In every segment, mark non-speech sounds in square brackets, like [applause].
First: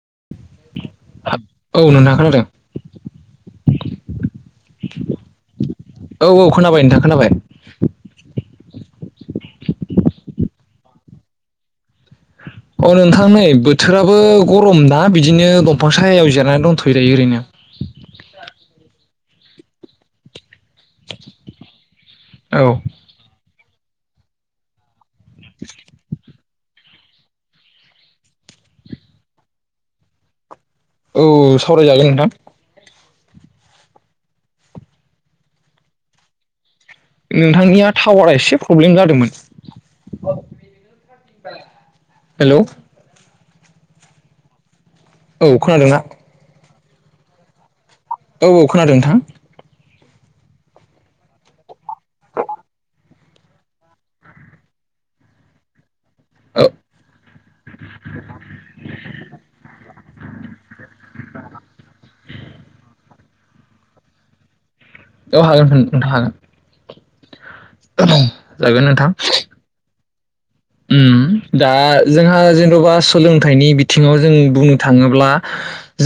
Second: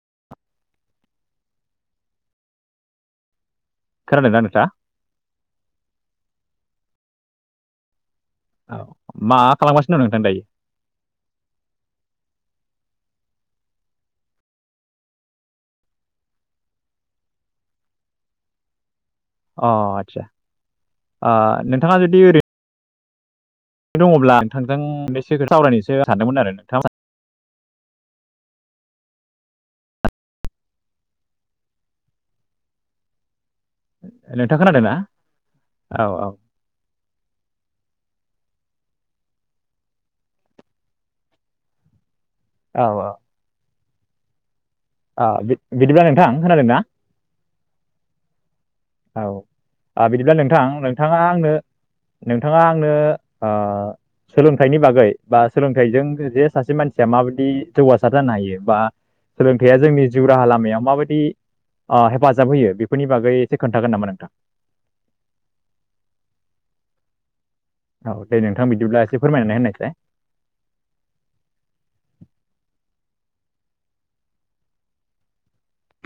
[inaudible] खोनादों दा नोंथाङा औ औ खोनाबाय नोंथां खोनाबाय। औ मा खालामगासिनो दं नोंथां दायो। औ नोंथां नै बोथोराबो गरम ना बिदिनो दंफां सायाव जिरनानै दंथ'योदायो ओरैनो अ आथसा नोंथाङा जुदिओरै औ दङब्ला नोंथांजों बेसेखौ सावरायनोसो सानदोंमोन आरो नोंथां। औ सावरायजागोन नोंथां नोंथां खोनादों ना औ औ। नोंथांनिया टावारा एसे प्रब्लेम जादोंमोन। [inaudible] औ औ बिदिब्ला नोंथां खोनादों ना औ औ खोनादों नोंथां औ बिदिब्ला नोंथां नोंथाङा आंनो नोंथाङा आंनो ओ सोलोंथाइनि बागै बा सोलोंथाइजों जे औ सासे मानसिया माबायदि जौगासार जानो हायो बा सोलों जिउ राहा लामायाव माबायदि हेफाजाब होयो बेफोरनि बागै एसे खोन्थागोन नामा नोंथां? औ हागोन हागोन औ दे नोंथां बिदिब्ला एसे फोरमायनानै होनायसाय उम दा जोंहा जेन'बा सोलोंथाइनि बिथिङाव जों बुंनो थाङोब्ला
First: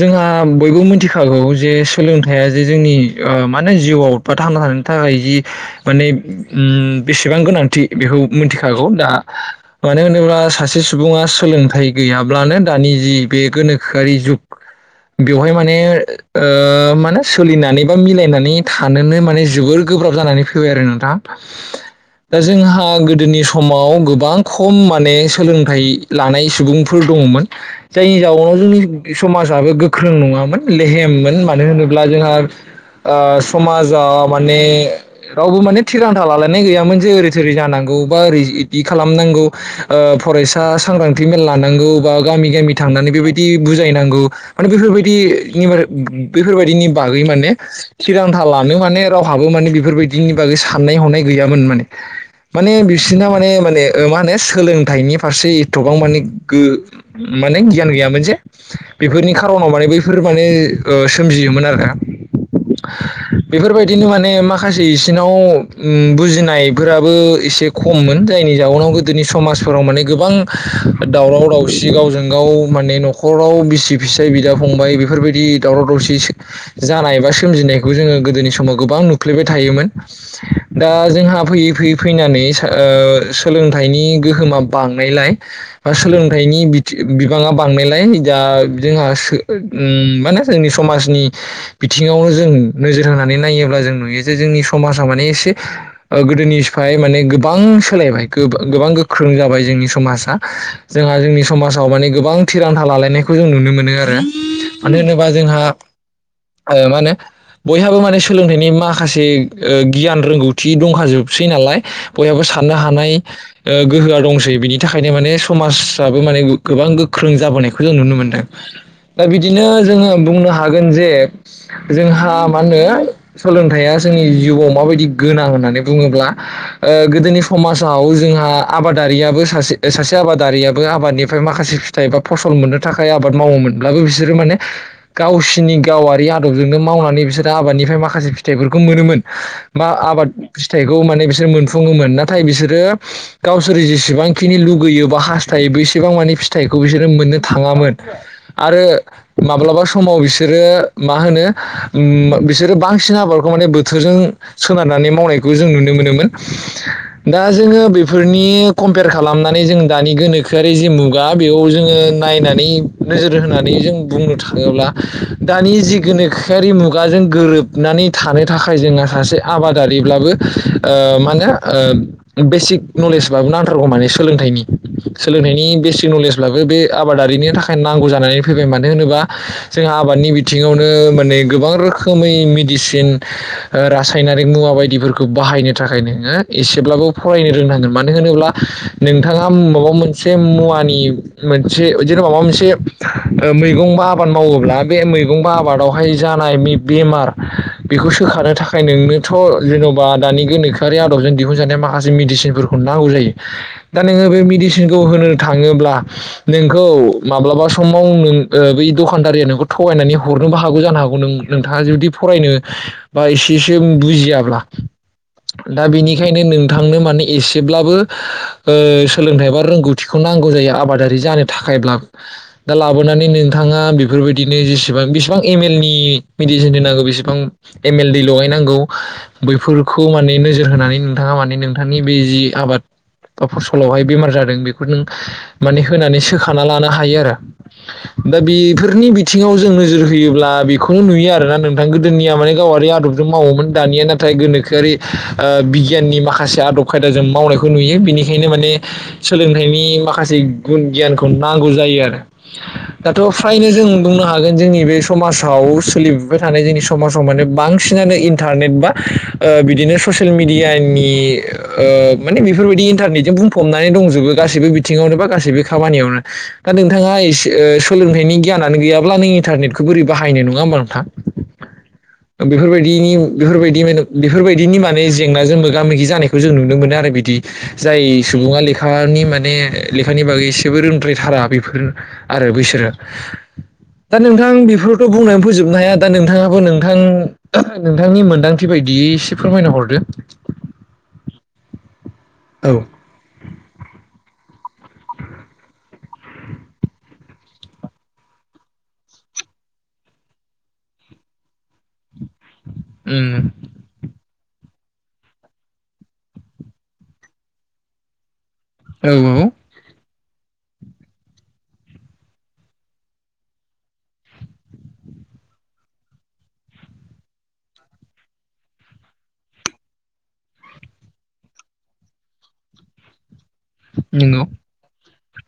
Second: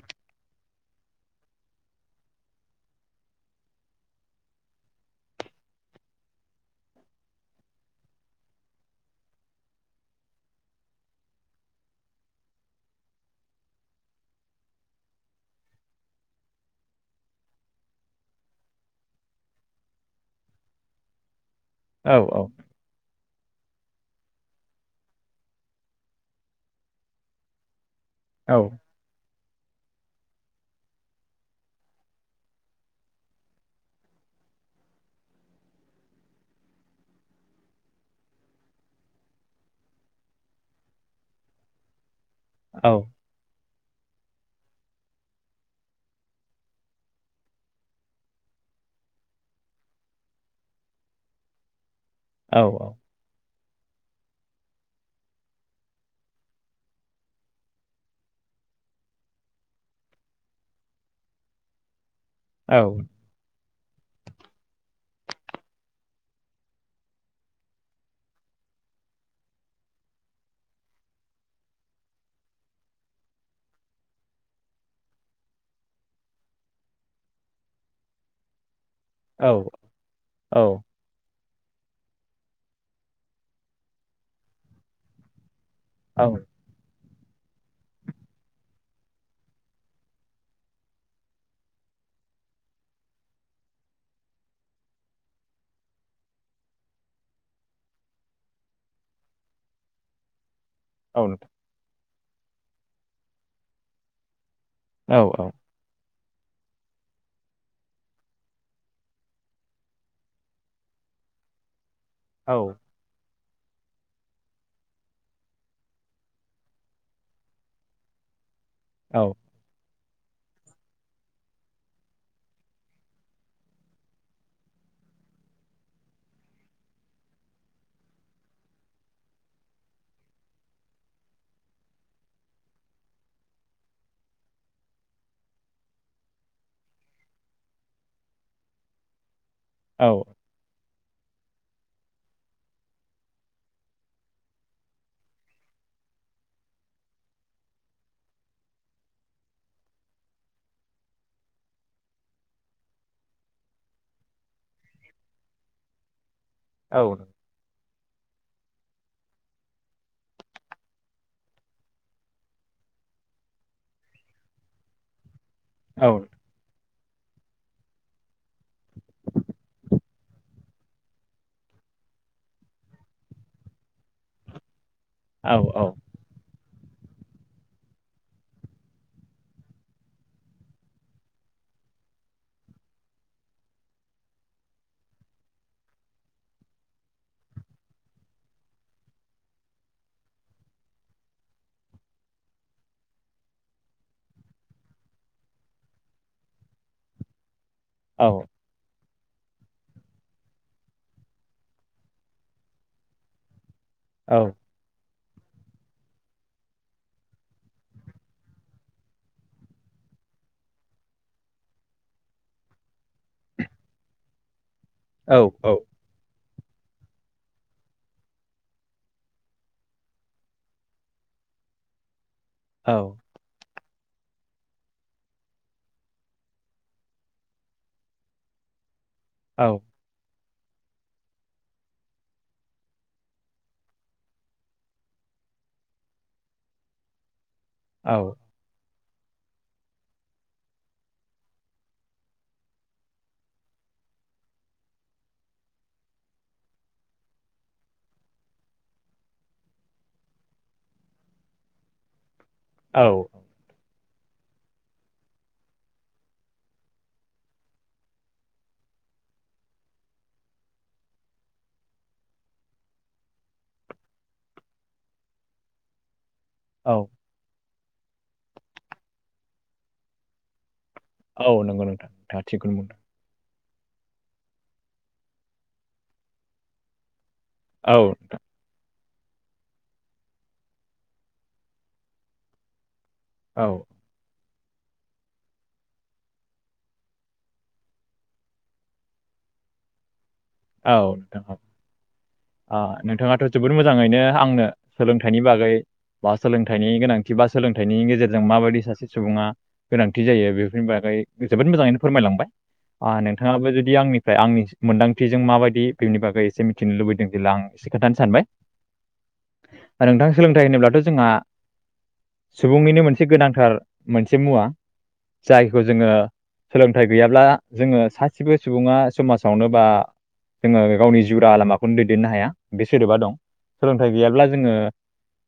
जोंहा बयबो मिथिखागौ जे सोलोंथाइया जे जोंनि मानो होनो जिउआव बा थांना थानायनि थाखाय जि माने बेसेबां गोनांथि बेखौ मिथिखागौ दा [inaudible] मानो होनोब्ला सासे सुबुङा सोलोंथाइ गैयाब्लानो दानि जि बे गोनोखोआरि जुग बेवहाय माने मानो सोलिनानै बा मिलायनानै थानोनो माने जोबोर गोब्राब जानानै फैबाय आरो नोंथाङा औ दा जोंहा गोदोनि समाव गोबां खम माने सोलोंथाइ लानाय सुबुंफोर दङमोन जायनि औ जाउनाव जोंनि समाजाबो गोख्रों नङामोन लेहेममोन मानो होनोब्ला जोंहा। समाजाव माने रावबो माने थिरांथा लालायनाय गैयामोन जे ओरै थोरै जानांगौ बा ओरै इदि खालामनांगौ फरायसा सांग्रांथि मेल लानांगौ बा गामि गामि औ थांनानै बेबायदि बुजायनांगौ माने बेफोरबायदि बेफोरबायदिनि बागै माने थिरांथा ला माने रावहाबो माने बेफोरबायदिनि बागै साननाय हनाय गैयामोन माने औ माने बिसिना माने मा माने होनो सोलोंथाइनि फारसे एथबां माने माने गियान गैयामोन जे बेफोरनि खार'नाव माने बैफोर माने सोमजियोमोन आरो ना। औ बेफोरबायदिनो माने माखासे इसिनाव बुजिनायफोराबो एसे खममोन जायनि जाउनाव गोदोनि समाजफोराव माने गोबां दावराव दावसि गावजों गाव माने न'खराव बिसि फिसाय बिदा फंबाय बेफोरबायदि दावराव दावसि जानाय बा सोमजिनायखौ जोङो गोदोनि समाव गोबां नुफ्लेबाय थायोमोन औ दा जोंहा फैयै फैयै फैनानै सा ओ सोलोंथाइनि गोहोमा बांनायलाय बा औ सोलोंथाइनि बिथिं बिबाङा बांनायलाय दा जोंहा सो उम माने जोंनि समाजनि बिथिं बिथिङावनो जों नोजोर होनानै नायोब्ला जों नुयो जे जोंनि समाजा माने एसे गोदोनि सिफाय माने गोबां सोलायबाय। गो गोबां गोख्रों जाबाय जोंनि समाजा जोंहा नोंथां जोंनि समाजाव माने गोबां थिरांथा लालायनायखौ जों नुनो मोनो आरो मानो औ होनोबा औ जोंहा आ मा होनो बयहाबो माने सोलोंथाइनि माखासे ओ गियान रोंगौथि दंखाजोबसै नालाय बयहाबो औ साननो हानाय ओ गोहोआ दंसै बिनि थाखायनो माने समाजाबो माने गोबां गोख्रों जाबोनायखौ जों नुनो मोनदों। औ दा बिदिनो जोङो बुंनो हागोन जे जोंहा मा होनो सोलोंथाइया जोंनि जिउआव माबायदि गोनां होननानै बुङोब्ला ओ गोदोनि समाज आव जोंहा आबादारियाबो सासे सासे आबादारियाबो आबादनिफ्राय माखासे फिथाइ एबा फसल मोननो थाखाय आबाद मावोमोनब्लाबो बिसोरो माने गावसिनि गावारि आदबजोंनो मावनानै बिसोरो आबादनि फ्राय माखासे फिथाइफोरखौ मोनोमोन बा औ आबाद फिथाइखौ माने बिसोर मोनफुङोमोन नाथाय बिसोर गावसोर जेसेबांखिनि लुगैयो बा हास्थायो बेसेबां माने फिथाइखौ बिसोरो मोननो थाङा मोन आरो माब्लाबा समाव बिसोरो मा होनो उम बिसोर आरो बांसिन आबादखौ माने बोथोरजों सोनारनानै मावनायखौ जों नुनो मोनोमोन। औ दा जोङो बेफोरनि कम्पेयार खालामनानै जों दानि गोनोखोआरि जि मुगा बेयाव जोङो नायनानै नोजोर होनानै जों बुंनो थाङोब्ला दानि जि औ गोनोखोआरि मुगाजों गोरोबनानै थानो थाखाय जोङो सासे आबादारिब्लाबो ओ मा होनो ओ बेसिक नलेजबाबो नांथारगौ माने सोलोंथाइनि सोलोंथाइनि औ बेसिक नलेजब्लाबो बे आबादारिनि थाखाय नांगौ जानानै फैबाय मानो होनोबा जोंहा आबादनि बिथिङावनो माने गोबां रो रोखोमै मेदिसिन रासायनारिक मुवा बायदिफोरखौ बाहायनो थाखाय नोङो एसेब्लाबो फरायनो रोंनांगोन मानो होनोब्ला नोंथाङा माबा मोनसे मुवानि मोनसे माबा मोनसे मैगं बा आबाद मावोब्ला बे मैगं बा आबादावहाय जानाय बे बेमार बेमार बेखौ सोखानो थाखाय नोंनोथ' जेन'बा दानि गोनोखोआरि आदबजों दिहुनजानाय माखासे मेडिसिनफोरखौ नांगौ जायो दा नोङो बे मेडिसिनखौ होनो थाङोब्ला नोंखौ माब्लाबा समाव ओ बै दखानदारिया नों थगायनानै हरो नोबो हागौ जानो हागौ नों नोंथाङा जुदि फरायनो बा एसेसो बुजियाब्ला। दा बेनिखायनो नों थांनो माने एसेब्लाबो ओ सोलोंथाइ बा रोंगौथिखौ नांगौ जायो आबादारि जानो थाखायब्ला दा लाबोनानै नोंथाङा बेफोरबायदिनो जेसेबां बेसेबां एम एल नि मेडिसिन होनांगौ बेसेबां एम एल दै लगायनांगौ बैफोरखौ माने नोजोर होनानै नोंथाङा माने नोंथांनि बे जि आबाद बा फसलावहाय बेमार जादों बेखौ नों माने होनानै सोखाना लानो हायो आरो दा बेफोरनि बिदि बिथिङाव जों नोजोर होयोब्ला बेखौनो नुयो आरोना नोंथां गोदोनिया माने गावारि आदबजों मावोमोन दानिया नाथाय गोनोखोआरि ओ बिगियाननि माखा माखासे आदब खायदा जों मावनायखौ नुयो बिनिखायनो माने सोलोंथाइनि माखासे गुन गियानखौ नांगौ जायो आरो औ दाथ' फ्रायनो जोङो बुंनो हागोन जोंनि बे समाजाव सोलिफुबाय थानाय जोंनि समाजाव माने बांसिनानो इन्टारनेट बा ओ बिदिनो ससियेल मिडियानि ओ माने बेफोरबायदि इन्टारनेटजों बुंफबनानै दंजोबो गासैबो बिथिङावनो बा गासैबो खामानियावनो दा औ नोंथाङा एसे ओ सोलोंथाइनि गियानानो गैयाब्ला नों इन्टारनेटखौ बोरै बाहायनो नङा होमबा नोंथां औ नंगौ नोंथां नोंथाङा थिगखौनो बुंदों। बेफोरबायदिनि बेफोरबायदि माने बेफोरबायदिनि माने जेंनाजों मोगा मोगि जानायखौ जों नुनो मोनो आरो बिदि औ जाय सुबुङा लेखा खानि माने लेखानि बागै एसेबो रोंद्रायथारा बेफोर आरो बैसोरो औ। ओं बेफोरखौ बुंनानै फोजोबनो हाया दा नोंथाङाबो नोंथां नोंथांनि मोन्दांथि बायदि एसे फोरमायना हरदो। औ नोंथां औ औ आ नोंथाङाथ' जोबोद मोजाङैनो आंनो सोलोंथाइनि बागै बा सोलोंथाइनि गोनांथि बा सोलोंथाइनि गेजेरजों माबायदि सासे सुबुङा गोनांथि जायो बेफोरनि बागै जोबोद मोजाङैनो फोरमायलांबाय आ उम नोंथाङाबो जुदि आंनिफ्राय आंनि मोनदां थिजों माबायदि बेनि बागै एसे मिथिनो लुबैदों जेब्ला आं एसे खोथानो सानबाय। औ औ नोंथां सोलोंथाइ होनोब्लाथ' जोंङा सुबुंनिनो मोनसे गोनांथार मोनसे मुवा जायखौ जोङो सोलोंथाइ गैयाब्ला जोङो सासेबो सुबुङा समाजावनो बा जोङो गावनि जिउ राहा लामाखौनो दैदेननो हाया बे सोदोबा दं। सोलोंथाइ नंगौ गैयाब्ला जोङो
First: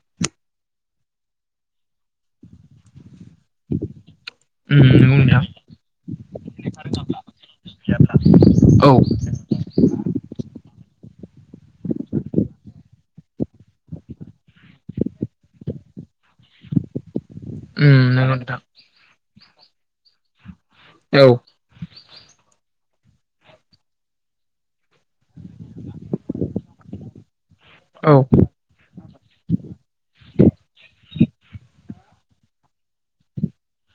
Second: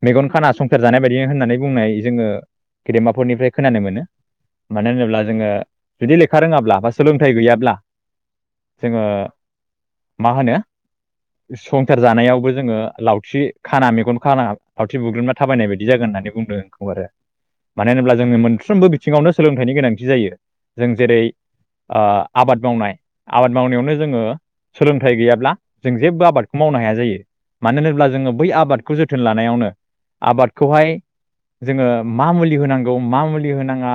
मेगन खाना संसार जानाय बायदि होननानै बुंनाय जोङो गेदेमाफोरनिफ्राय खोनानो मोनो। उम मानो नंगौ होनोब्ला नोंथां जोङो जुदि लेखा रोङाब्ला बा सोलोंथाइ गैयाब्ला औ जोङो मा होनो संसार जानायावबो जोङो लावथि खाना मेगन खाना लावथि बुग्रोमना थाबायनाय बायदि जागोन। होननानै बुंदों खौ आरो। मानो उम होनोब्ला नंगौ जोंनि नोंथां मोनफ्रोमबो बिथिङावनो सोलोंथाइनि गोनांथि जायो। जों जेरै औ ओ आबाद मावनाय आबाद मावनायावनो जोङो सोलोंथाइ गैयाब्ला जों जेबबो आबादखौ मावनो हाया जायो। मानो होनोब्ला औ जोङो बै आबादखौ जोथोन लानायावनो आबादखौहाय जोङो मा मुलि होनांगौ मा मुलि होनाङा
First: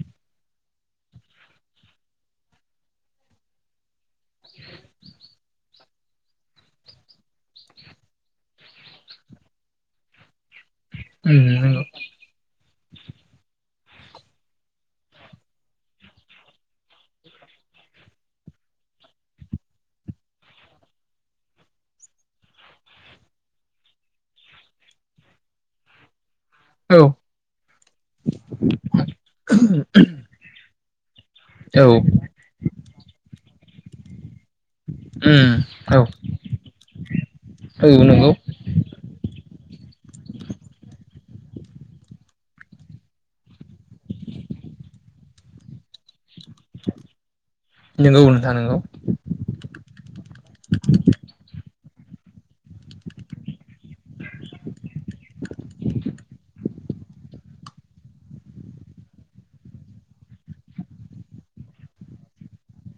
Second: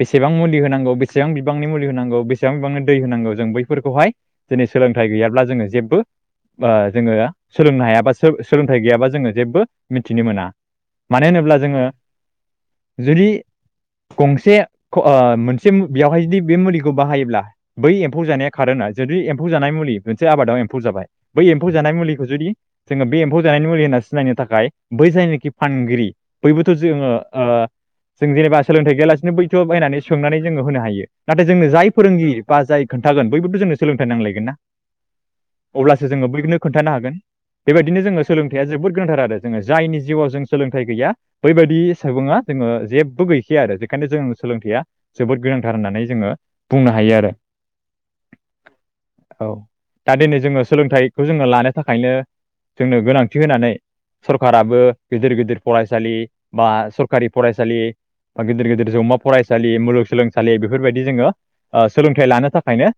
बेसेबां मुलि होनांगौ, बेसेबां बिबांनि मुलि होनांगौ, बेसेबां बिबांनि दै होनांगौ जों बैफोरखौहाय दिनै सोलोंथाइ गैयाब्ला जोङो जेबबो ओ जोङो सोलोंनो हायाबा सो-सोलोंथाइ गैयाबा जोङो जेबो मिथिनो मोना। मानो उम होनोब्ला जोङो नंगौ। जुदि गंसे ख' ओ मोनसे बेवहाय जुदि बे मुलिखौ बाहायोब्ला बै एम्फौ जानाया खारो ना जुदि एम फौ जानाय मुलि मोनसे आबादाव एम्फौ जाबाय। बै एम्फौ जानाय मुलिखौ जुदि जोङो बे एम्फौ जानायनि मुलि होनना सिनायनो थाखाय बै जायनाखि फानगिरि बैबोथ' औ जोङो ओ जों जेनेबा सोलोंथाइ गैयालासिनो बैथ' बनायनानै सोंनानै जोङो होनो हायो। नाथाय जोंनो औ जाय फोरोंगिरि बा जाय खोन्थागोन बैबोथ' जोंनो सोलोंथाइ नांलायगोन ना। ओम। अब्लासो जोङो बैनोबो खोन्थानो हागोन। बेबायदिनो नंगौ जोङो सोलोंथाइया जोबोद गोनांथार आरो जोङो जायनि जिउआव जों सोलोंथाइ गैया बैबायदि सुबुङा जोङो जेबो गैखाया आरो बेखायनो जों सोलोंथाइया जोबोद गोनांथार होननानै जोङो बुंनो हायो आरो नोंगौ नोंथां नोंगौ। औ दा दिनै जोङो सोलोंथाइखौ जोङो लानो थाखायनो जोंनो गोनांथि होनानै सरखाराबो गिदिर गिदिर फरायसालि बा सरखारि फरायसालि बा गिदिर गिदिर जौमा फरायसालि मुलुगसोलोंसालि बेफोरबायदि जोङो ओ सोलोंथाइ लानो थाखायनो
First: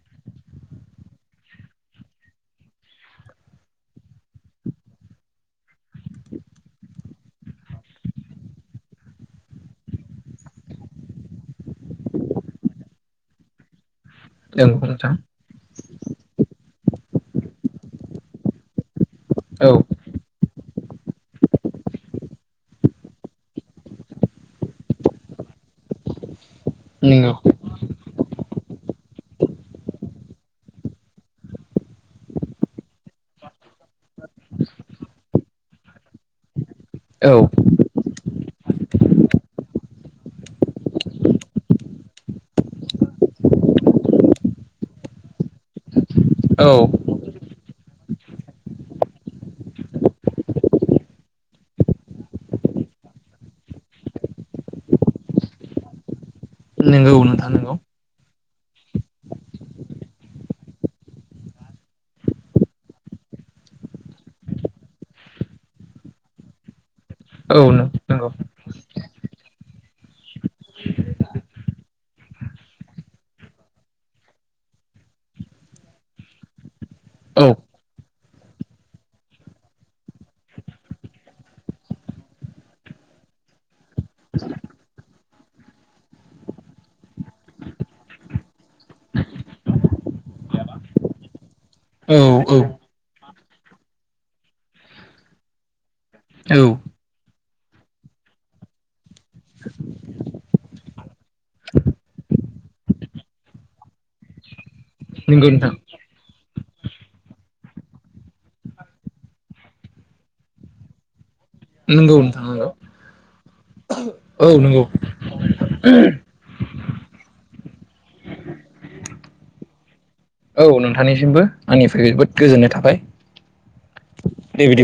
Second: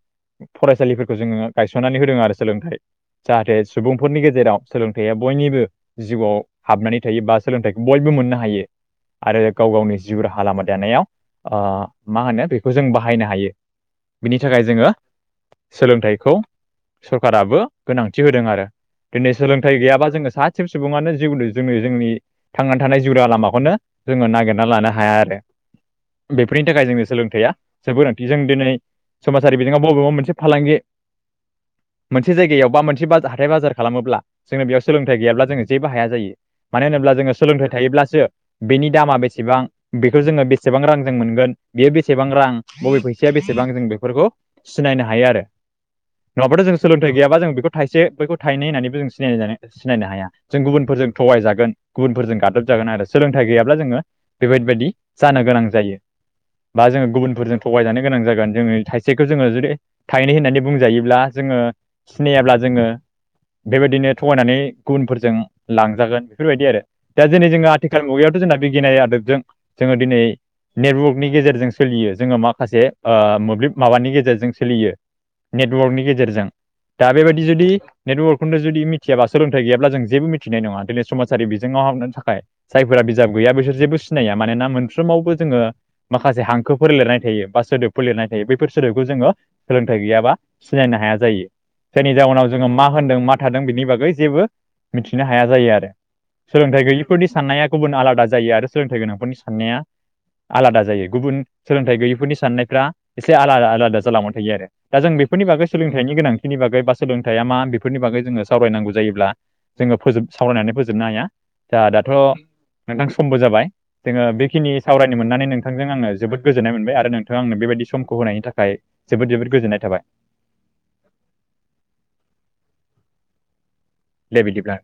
फरायसालिफोरखौ जोङो गायसननानै होदों आरो सोलोंथाइ जाहाथे सुबुंफोरनि गेजेराव सोलोंथाइया बयनिबो जिउआव हाबनानै थायो बा सोलोंथाइखौ बयबो मोननो हायो। आरो गाव गावनि जिउ राहा लामा दानायाव ओ मा होनो बेखौ जों बाहायनो हायो। बिनि थाखाय नंगौ जोङो नोंथां सोलोंथाइखौ सरकाराबो गोनांथि होदों आरो। दिनै औ सोलोंथाइ गैयाबा जोङो सा सिब सुबुङानो जिउनो जोंनि जोंनि थांनानै थानाय जिउ राहा लामाखौनो जोङो नागिरना लानो हाया आरो। बेफोरनि थाखाय जोंनो नंगौ सोलोंथाइया जोबो नांथि जों दिनै समाजारि बिथिङाव बबेबा मोनसे फालांगि मोनसे जायगायाव बा मोनसे बाजा हाथाय बाजार खालामोब्ला जोंङो बेयाव सोलोंथाइ गैयाब्ला जोङो जेबो हाया जायो। मानो होनोब्ला औ जोङो सोलोंथाइ थायोब्लासो बेनि दामा बेसेबां बेखौ जोङो बेसेबां रांजों मोनगोन बेयो बेसेबां रां बबे फैसाया बेसेबां जों बेफोरखौ सिनायनो हायो आरो नङाबथ' औ जों सोलोंथाइ गैयाबा जों खौ थाइसे बैखौ थायनै होननानैबो जों सिनायनाय जानो सिनायनो हाया जों गुबुनफोरजों थगाय जागोन गुबुनफोरजों गादब जागोन आरो सोलोंथाइ गैयाब्ला जोङो बेबायबायदि जानो गोनां जायो। बा जोङो नंगौ नोंथां गुबुनफोरजों नंगौ थगायजानो गोनां जागोन जोङो थाइसेखौ जोङो जुदि थायनै होननानै बुंजायोब्ला जोङो सिनायाब्ला जोङो बे बायदिनो थगायनानै गुबुनफोरजों लांजागोन फोरबायदि आरो दा दिनै औ जोंङो आथिखाल नंगौ मुगायाव थ' जोंना बिगियानारि आदबजों जोङो दिनै नेबवकनि गेजेरजों सोलियो जोङो माखासे ओ मोब्लिब माबानि गेजेरजों सोलियो। नेटवर्कनि गेजेरजों। दा बेबायदि औ जुदि नेटवर्कखौनो जुदि मिथियाबा सोलोंथाइ गैयाब्ला जों जेबो मिथिनाय नङा दिनै समाजारि बिजोंआव [unintelligible] नो थाखाय जायफोरा बिजाब गैया बिसोर जेबो सिनाया मानोना मोनफ्रावबो जोङो माखासे हांखो फोर लिरनाय थायो बा सोदोबफोर लिरनाय थायो बैफोर सोदोबखौ जोङो सोलोंथाइ गैयाबा सिनायनो हाया जायो। जायनि औ जाउनाव जोङो मा होनदों मा थादों बिनि बागै जेबो मिथिनो हाया जायो आरो। सोलोंथाइ नंगौ गैयिफोरनि साननाया गुबुन आलादा जायो आरो सोलोंथाइ गोनांफोरनि साननाया आलादा जायो गुबुन सोलोंथाइ गैयैफोरनि साननायफ्रा एसे आलादा आलादा जालांबा थायो आरो दा जों बेफोरनि बागै नोंथां सोलोंथाइनि गोनां थिनि बागै बा सोलोंथाइया मा बेफोरनि बागै जोङो सावरायनांगौ जायोब्ला जोङो फोजोब सावरायनानै फोजोबनो हाया। जा दाथ' नंगौ नोंथां नंगौ नोंथां समबो जाबाय जोङो औ बेखिनि नंगौ सावरायनो मोननानै नोंथांजों आङो जोबोद गोजो जोननाय मोनबाय आरो नोंथाङा आंनो बेबायदि समखौ होनायनि थाखाय जोबोद जोबोद गोजोननाय थाबाय। औ नोंथांनिसिमबो आंनिफ्राय जोबोद गोजोननाय थाबाय। दे बिदिब्ला।